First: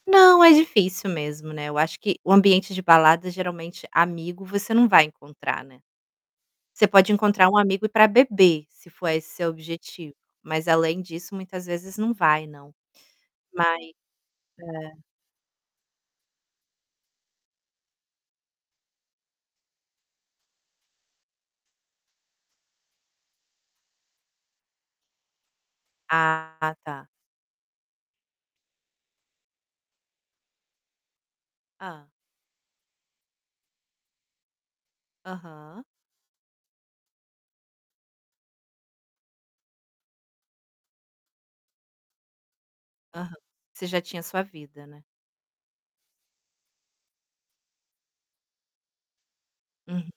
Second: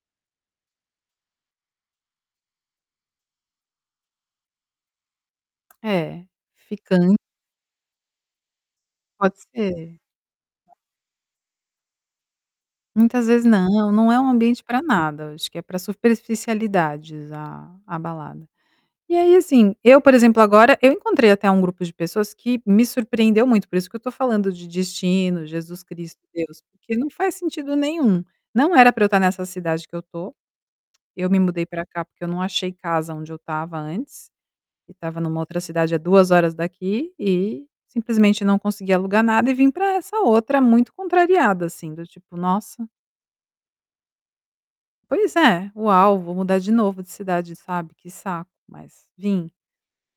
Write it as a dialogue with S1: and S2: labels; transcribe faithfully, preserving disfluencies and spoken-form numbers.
S1: Não, é difícil mesmo, né, eu acho que o ambiente de balada, geralmente, amigo você não vai encontrar, né.
S2: É,
S1: Você pode
S2: fican
S1: encontrar um amigo para beber, se for esse
S2: Pode
S1: seu
S2: ser.
S1: objetivo, mas, além disso, muitas vezes não vai, não.
S2: Muitas vezes, não,
S1: Mas
S2: não é um ambiente pra
S1: é.
S2: nada, acho que é para superficialidades a a balada. E aí assim, eu, por exemplo, agora, eu encontrei até um grupo de pessoas que me surpreendeu muito, por isso que eu estou falando de destino, Jesus Cristo, Deus,
S1: Ah,
S2: que
S1: tá.
S2: não faz sentido nenhum, não era para eu estar nessa cidade que eu estou, eu me mudei para cá,
S1: Hã.
S2: porque eu não achei casa onde eu estava antes, e estava em uma outra
S1: Aham.
S2: cidade, há duas horas daqui, e simplesmente não consegui alugar nada e vim para essa outra, muito contrariada assim, do tipo: "Nossa".
S1: Aham. Você já tinha sua vida, né?
S2: Pois é, "Uau, vou mudar de novo de cidade", sabe, "que saco", mas vim.
S1: Uhum.